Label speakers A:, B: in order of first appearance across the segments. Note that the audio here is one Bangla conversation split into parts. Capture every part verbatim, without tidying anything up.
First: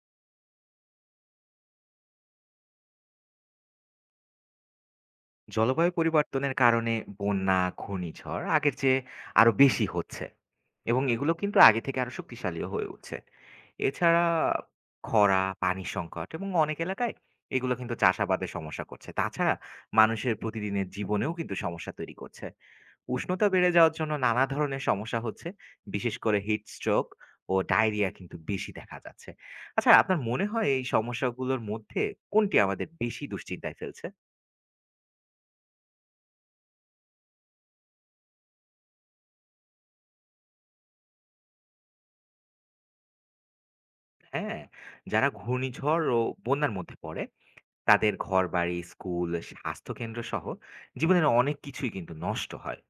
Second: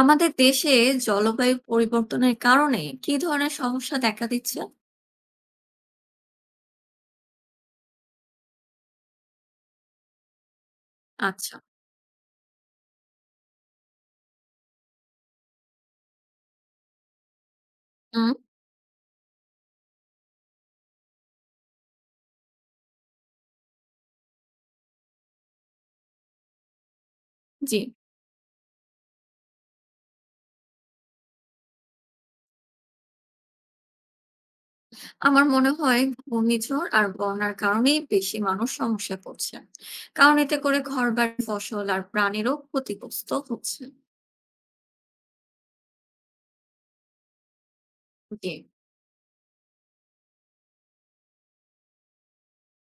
A: আমাদের দেশে জলবায়ু পরিবর্তনের কারণে কি ধরনের সমস্যা দেখা দিচ্ছে?
B: জলবায়ু পরিবর্তনের কারণে বন্যা, ঘূর্ণিঝড় আগের চেয়ে আরো বেশি হচ্ছে এবং এগুলো
A: আচ্ছা।
B: কিন্তু আগে থেকে আরো শক্তিশালীও হয়ে উঠছে। এছাড়া খরা, পানি সংকট এবং অনেক এলাকায় এগুলো কিন্তু
A: হুম।
B: চাষাবাদে সমস্যা করছে। তাছাড়া মানুষের প্রতিদিনের জীবনেও কিন্তু সমস্যা তৈরি করছে। উষ্ণতা বেড়ে যাওয়ার জন্য নানা ধরনের সমস্যা হচ্ছে। বিশেষ করে হিট স্ট্রোক ও
A: জি।
B: ডায়রিয়া কিন্তু বেশি দেখা যাচ্ছে। আচ্ছা, আপনার মনে হয় এই সমস্যাগুলোর মধ্যে কোনটি আমাদের বেশি দুশ্চিন্তায় ফেলছে?
A: আমার মনে হয় ঘূর্ণিঝড় আর বন্যার কারণেই বেশি মানুষ সমস্যা পড়ছে, কারণ এতে করে ঘরবাড়ি ফসল আর প্রাণীরও ক্ষতিগ্রস্ত হচ্ছে।
B: হ্যাঁ, যারা ঘূর্ণিঝড় ও বন্যার মধ্যে পড়ে তাদের
A: জি।
B: ঘরবাড়ি, স্কুল, স্বাস্থ্যকেন্দ্র সহ জীবনের অনেক কিছুই কিন্তু নষ্ট হয়।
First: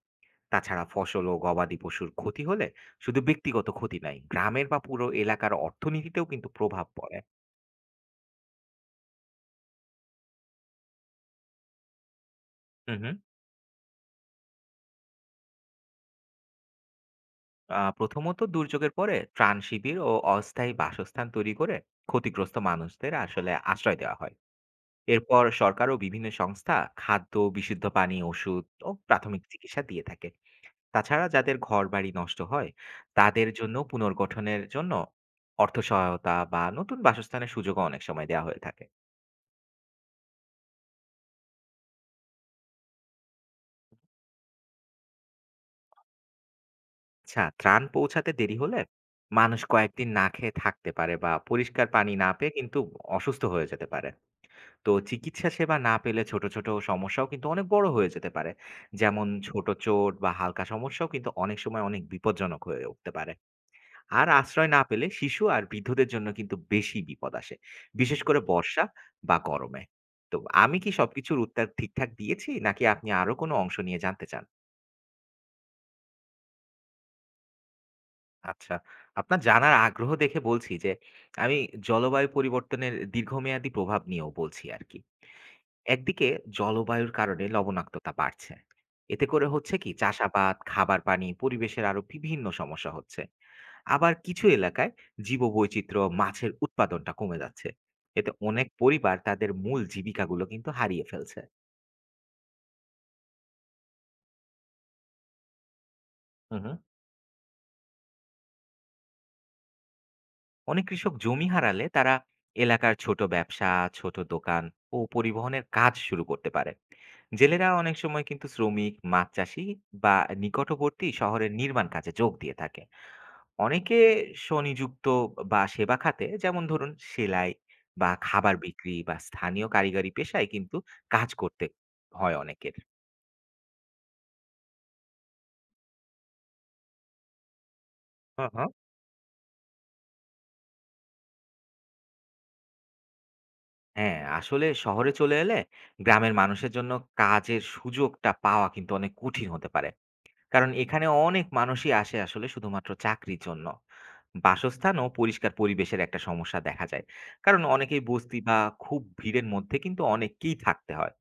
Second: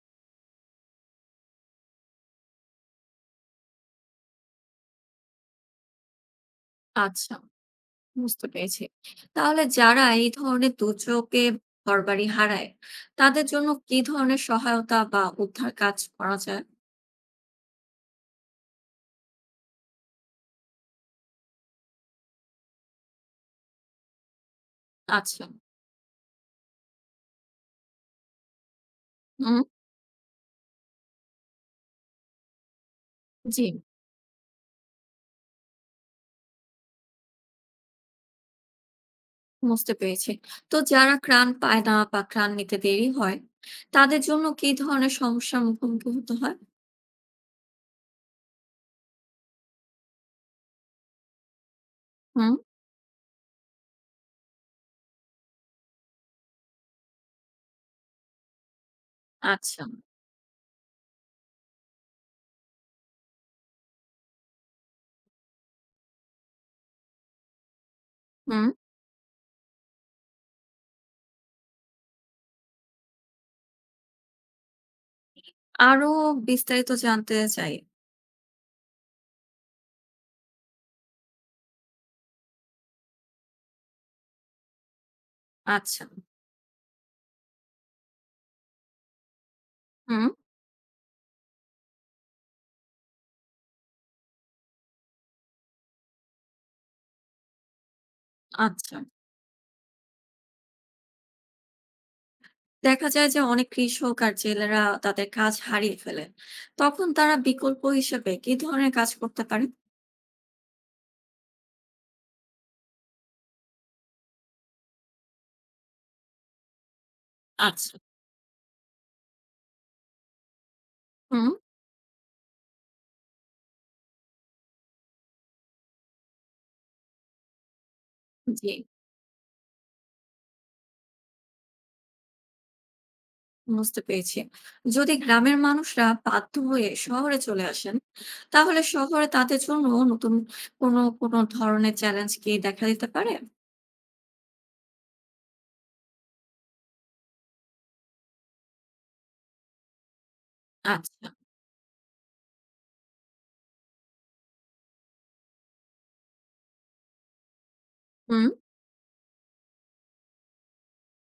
B: তাছাড়া ফসল ও গবাদি পশুর ক্ষতি হলে শুধু ব্যক্তিগত ক্ষতি নয়, গ্রামের বা পুরো এলাকার অর্থনীতিতেও কিন্তু প্রভাব পড়ে।
A: আচ্ছা, বুঝতে পেরেছি। তাহলে যারা এই ধরনের দুর্যোগে ঘরবাড়ি হারায়,
B: হুম, হুম।
A: তাদের জন্য কি ধরনের সহায়তা বা উদ্ধার কাজ করা যায়?
B: আ প্রথমত দুর্যোগের পরে ত্রাণ শিবির ও অস্থায়ী বাসস্থান তৈরি করে ক্ষতিগ্রস্ত মানুষদের আসলে আশ্রয় দেওয়া হয়। এরপর
A: আচ্ছা।
B: সরকার ও বিভিন্ন সংস্থা খাদ্য, বিশুদ্ধ পানি, ওষুধ ও প্রাথমিক
A: হুম।
B: চিকিৎসা দিয়ে থাকে। তাছাড়া যাদের ঘরবাড়ি নষ্ট হয়, তাদের
A: জি।
B: জন্য পুনর্গঠনের জন্য অর্থ সহায়তা বা নতুন বাসস্থানের সুযোগও অনেক সময় দেওয়া হয়ে থাকে।
A: বুঝতে পেরেছি। তো যারা ত্রাণ পায় না বা ত্রাণ নিতে দেরি হয়, তাদের জন্য কি ধরনের সমস্যার মুখোমুখি হতে হয়?
B: আচ্ছা, ত্রাণ পৌঁছাতে দেরি হলে মানুষ কয়েকদিন না খেয়ে থাকতে পারে বা পরিষ্কার পানি না পেয়ে
A: হুম।
B: কিন্তু অসুস্থ হয়ে যেতে পারে। তো চিকিৎসা সেবা না পেলে ছোট, ছোট সমস্যাও কিন্তু অনেক বড় হয়ে যেতে পারে। যেমন ছোট
A: আচ্ছা।
B: চোট বা হালকা সমস্যাও কিন্তু অনেক সময় অনেক বিপজ্জনক হয়ে উঠতে পারে। আর আশ্রয় না পেলে শিশু আর বৃদ্ধদের জন্য কিন্তু বেশি বিপদ আসে। বিশেষ করে
A: হুম।
B: বর্ষা বা গরমে। তো আমি কি সবকিছুর উত্তর ঠিকঠাক দিয়েছি? নাকি আপনি আরো কোনো অংশ নিয়ে জানতে চান?
A: আরো বিস্তারিত জানতে চাই।
B: আচ্ছা, আপনার জানার আগ্রহ দেখে বলছি যে, আমি জলবায়ু পরিবর্তনের দীর্ঘমেয়াদী প্রভাব নিয়েও বলছি আরকি।
A: আচ্ছা।
B: একদিকে জলবায়ুর কারণে লবণাক্ততা বাড়ছে। এতে করে হচ্ছে কি
A: হুম।
B: চাষাবাদ, খাবার পানি, পরিবেশের আরো বিভিন্ন সমস্যা হচ্ছে। আবার কিছু এলাকায় জীববৈচিত্র্য, মাছের উৎপাদনটা কমে যাচ্ছে। এতে অনেক
A: আচ্ছা।
B: পরিবার তাদের মূল জীবিকাগুলো কিন্তু হারিয়ে ফেলছে।
A: দেখা যায় যে অনেক কৃষক আর জেলেরা তাদের কাজ হারিয়ে ফেলে।
B: হুম, হুম।
A: তখন তারা বিকল্প হিসেবে কি ধরনের কাজ করতে পারে?
B: অনেক কৃষক জমি হারালে তারা এলাকার ছোট ব্যবসা, ছোট দোকান ও পরিবহনের কাজ শুরু করতে পারে। জেলেরা অনেক
A: আচ্ছা।
B: সময় কিন্তু শ্রমিক, মাছ চাষি বা নিকটবর্তী
A: হুম।
B: শহরের নির্মাণ কাজে যোগ দিয়ে থাকে। অনেকে স্বনিযুক্ত বা সেবা খাতে যেমন ধরুন সেলাই বা খাবার
A: জি।
B: বিক্রি বা স্থানীয় কারিগরি পেশায় কিন্তু কাজ করতে হয় অনেকের।
A: বুঝতে পেরেছি। যদি গ্রামের মানুষরা বাধ্য হয়ে শহরে চলে আসেন,
B: হ্যাঁ, হ্যাঁ।
A: তাহলে শহরে তাদের জন্য নতুন কোনো, কোনো ধরনের চ্যালেঞ্জ কি দেখা দিতে পারে?
B: হ্যাঁ, আসলে শহরে চলে এলে গ্রামের মানুষের জন্য কাজের সুযোগটা পাওয়া কিন্তু অনেক কঠিন হতে পারে, কারণ এখানে
A: আচ্ছা।
B: অনেক মানুষই আসে আসলে শুধুমাত্র চাকরির জন্য। বাসস্থান ও পরিষ্কার পরিবেশের একটা সমস্যা দেখা যায়, কারণ অনেকেই বস্তি
A: হুম।
B: বা খুব ভিড়ের মধ্যে কিন্তু অনেককেই থাকতে হয়।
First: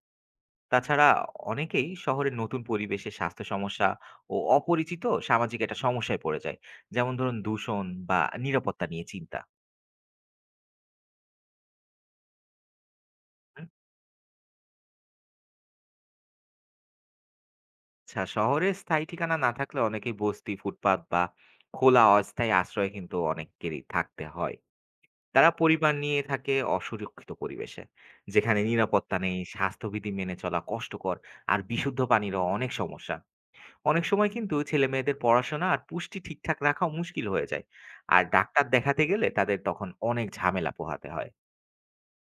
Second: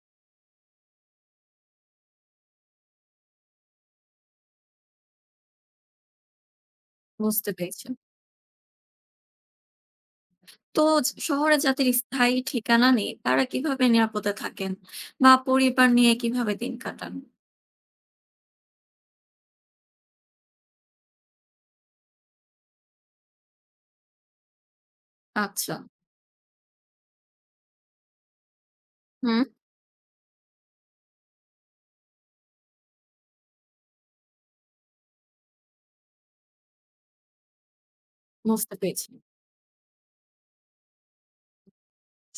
B: তাছাড়া অনেকেই শহরের নতুন পরিবেশে স্বাস্থ্য সমস্যা ও অপরিচিত সামাজিক একটা সমস্যায় পড়ে যায়, যেমন ধরুন
A: বুঝতে
B: দূষণ
A: পেরেছি।
B: বা নিরাপত্তা নিয়ে চিন্তা।
A: তো জ শহরে যাদের স্থায়ী ঠিকানা নেই, তারা
B: হুম।
A: কিভাবে নিরাপদে থাকেন? বা পরিবার নিয়ে কিভাবে দিন কাটান?
B: আচ্ছা, শহরে স্থায়ী ঠিকানা না থাকলে অনেকেই বস্তি, ফুটপাত বা খোলা অস্থায়ী আশ্রয়ে কিন্তু অনেকেরই থাকতে হয়। তারা
A: আচ্ছা।
B: পরিবার নিয়ে থাকে অসুরক্ষিত পরিবেশে, যেখানে নিরাপত্তা নেই,
A: হুম।
B: স্বাস্থ্যবিধি মেনে চলা কষ্টকর, আর বিশুদ্ধ পানিরও অনেক সমস্যা। অনেক সময় কিন্তু ছেলেমেয়েদের পড়াশোনা আর পুষ্টি ঠিকঠাক রাখা মুশকিল হয়ে যায়, আর ডাক্তার
A: বুঝতে
B: দেখাতে
A: পেরেছি।
B: গেলে তাদের তখন অনেক ঝামেলা পোহাতে হয়।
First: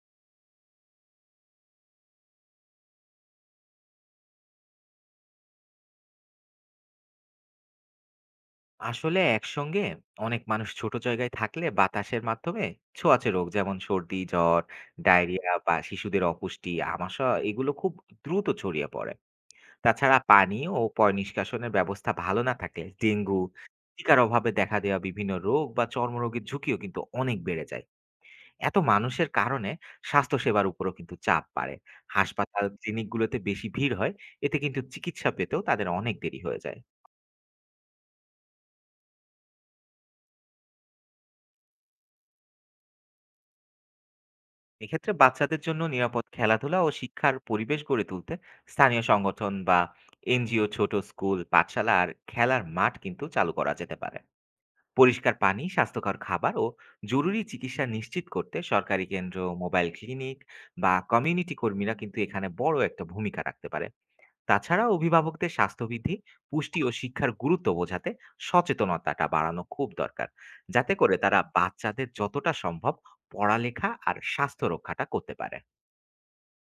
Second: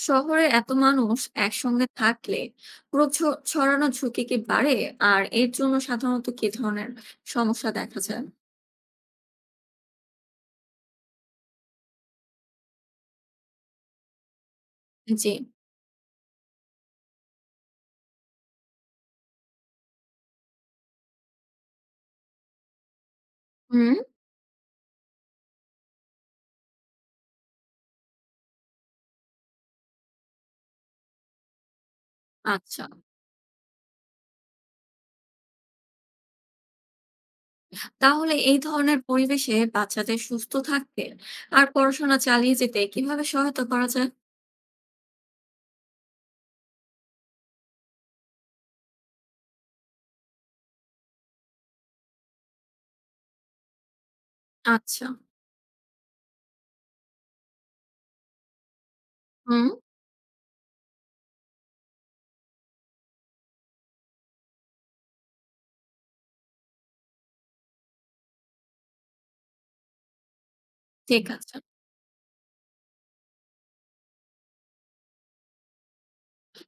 A: শহরে এত মানুষ একসঙ্গে থাকলে রোগ ছ ছড়ানোর ঝুঁকি কি বাড়ে? আর এর জন্য সাধারণত কি ধরনের সমস্যা দেখা যায়?
B: আসলে একসঙ্গে অনেক মানুষ ছোট জায়গায় থাকলে বাতাসের মাধ্যমে ছোঁয়াচে রোগ যেমন সর্দি, জ্বর,
A: জি।
B: ডায়রিয়া বা শিশুদের অপুষ্টি, আমাশয় এগুলো খুব দ্রুত ছড়িয়ে পড়ে। তাছাড়া পানি ও পয় নিষ্কাশনের ব্যবস্থা ভালো না থাকলে ডেঙ্গু,
A: হুম।
B: টিকার অভাবে দেখা দেওয়া বিভিন্ন রোগ বা চর্মরোগের ঝুঁকিও কিন্তু অনেক বেড়ে যায়। এত মানুষের কারণে স্বাস্থ্যসেবার উপরও কিন্তু চাপ বাড়ে। হাসপাতাল,
A: আচ্ছা।
B: ক্লিনিকগুলোতে বেশি ভিড় হয়। এতে কিন্তু চিকিৎসা পেতেও তাদের অনেক দেরি হয়ে যায়।
A: তাহলে এই ধরনের পরিবেশে বাচ্চাদের সুস্থ থাকতে আর পড়াশোনা চালিয়ে যেতে কিভাবে সহায়তা করা যায়?
B: এক্ষেত্রে বাচ্চাদের জন্য নিরাপদ খেলাধুলা ও শিক্ষার পরিবেশ গড়ে তুলতে স্থানীয় সংগঠন বা এনজিও ছোট স্কুল, পাঠশালা আর খেলার মাঠ কিন্তু চালু করা যেতে পারে।
A: আচ্ছা।
B: পরিষ্কার পানি, স্বাস্থ্যকর খাবার ও জরুরি চিকিৎসা নিশ্চিত করতে সরকারি কেন্দ্র,
A: হুম,
B: মোবাইল ক্লিনিক বা কমিউনিটি কর্মীরা কিন্তু এখানে বড় একটা ভূমিকা রাখতে পারে। তাছাড়া অভিভাবকদের স্বাস্থ্যবিধি, পুষ্টি ও শিক্ষার গুরুত্ব বোঝাতে সচেতনতাটা বাড়ানো খুব দরকার, যাতে করে
A: ঠিক
B: তারা
A: আছে।
B: বাচ্চাদের যতটা সম্ভব পড়ালেখা আর স্বাস্থ্য রক্ষাটা করতে পারে।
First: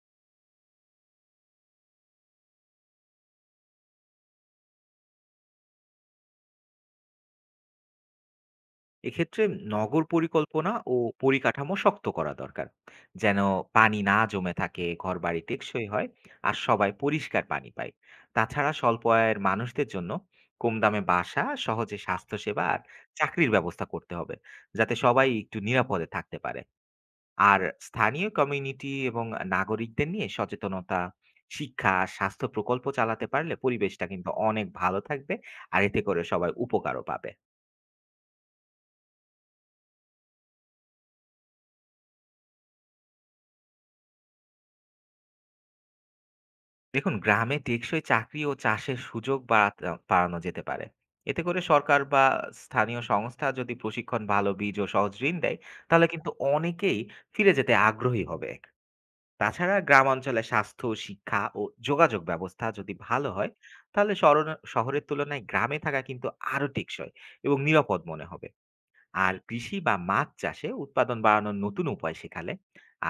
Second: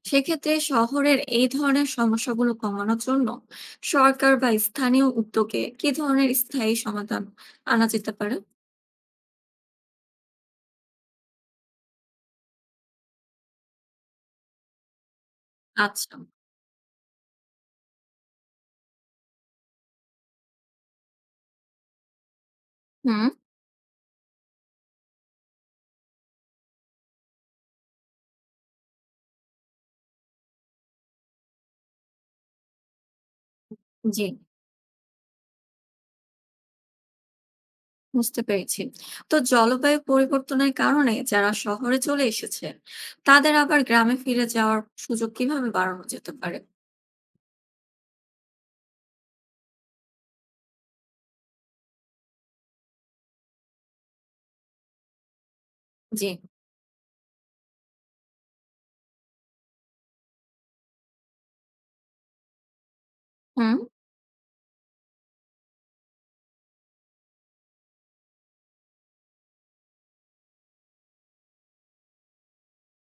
A: সেক্ষেত্রে শহরের এই ধরনের সমস্যাগুলো কমানোর জন্য সরকার বা স্থানীয় উদ্যোগে কি ধরনের স্থায়ী সমাধান আনা যেতে পারে?
B: এক্ষেত্রে নগর পরিকল্পনা ও পরিকাঠামো শক্ত করা দরকার, যেন পানি না জমে থাকে, ঘরবাড়ি টেকসই হয়
A: আচ্ছা।
B: আর সবাই পরিষ্কার পানি পায়। তাছাড়া স্বল্প আয়ের মানুষদের জন্য কম দামে বাসা, সহজে স্বাস্থ্যসেবা আর
A: হুম।
B: চাকরির ব্যবস্থা করতে হবে, যাতে সবাই একটু নিরাপদে থাকতে পারে। আর স্থানীয় কমিউনিটি এবং নাগরিকদের নিয়ে সচেতনতা, শিক্ষা আর স্বাস্থ্য প্রকল্প চালাতে পারলে পরিবেশটা
A: জি।
B: কিন্তু অনেক ভালো থাকবে, আর এতে করে সবাই উপকারও পাবে।
A: বুঝতে পেরেছি। তো জলবায়ু পরিবর্তনের কারণে যারা শহরে চলে এসেছে, তাদের আবার গ্রামে ফিরে যাওয়ার সুযোগ কিভাবে বাড়ানো যেতে পারে?
B: দেখুন গ্রামে টেকসই চাকরি ও চাষের সুযোগ বাড়াতে বাড়ানো যেতে পারে। এতে করে সরকার বা স্থানীয় সংস্থা যদি প্রশিক্ষণ, ভালো বীজ ও সহজ ঋণ দেয়, তাহলে
A: জি।
B: কিন্তু অনেকেই ফিরে যেতে আগ্রহী হবে। তাছাড়া গ্রামাঞ্চলে স্বাস্থ্য, শিক্ষা ও যোগাযোগ ব্যবস্থা যদি ভালো হয়,
A: হুম।
B: তাহলে শরণ শহরের তুলনায় গ্রামে থাকা কিন্তু আরো টেকসই এবং নিরাপদ মনে হবে। আর কৃষি বা মাছ চাষে উৎপাদন বাড়ানোর নতুন উপায় শেখালে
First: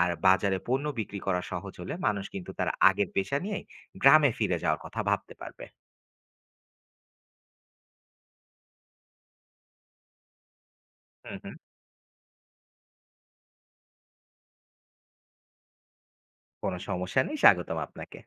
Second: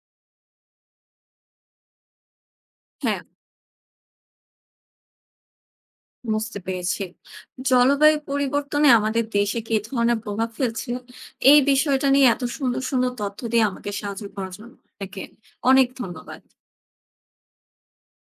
B: আর বাজারে পণ্য বিক্রি করা সহজ হলে মানুষ কিন্তু তার আগের
A: হ্যাঁ,
B: পেশা নিয়ে গ্রামে ফিরে যাওয়ার কথা ভাবতে পারবে।
A: বুঝতে পেরেছি। জলবায়ু পরিবর্তনে আমাদের দেশে কি ধরনের প্রভাব ফেলছে,
B: হুম, হুম।
A: এই বিষয়টা নিয়ে এত সুন্দর, সুন্দর তথ্য দিয়ে আমাকে সাহায্য করার জন্য আপনাকে অনেক ধন্যবাদ।
B: কোনো সমস্যা নেই। স্বাগতম আপনাকে।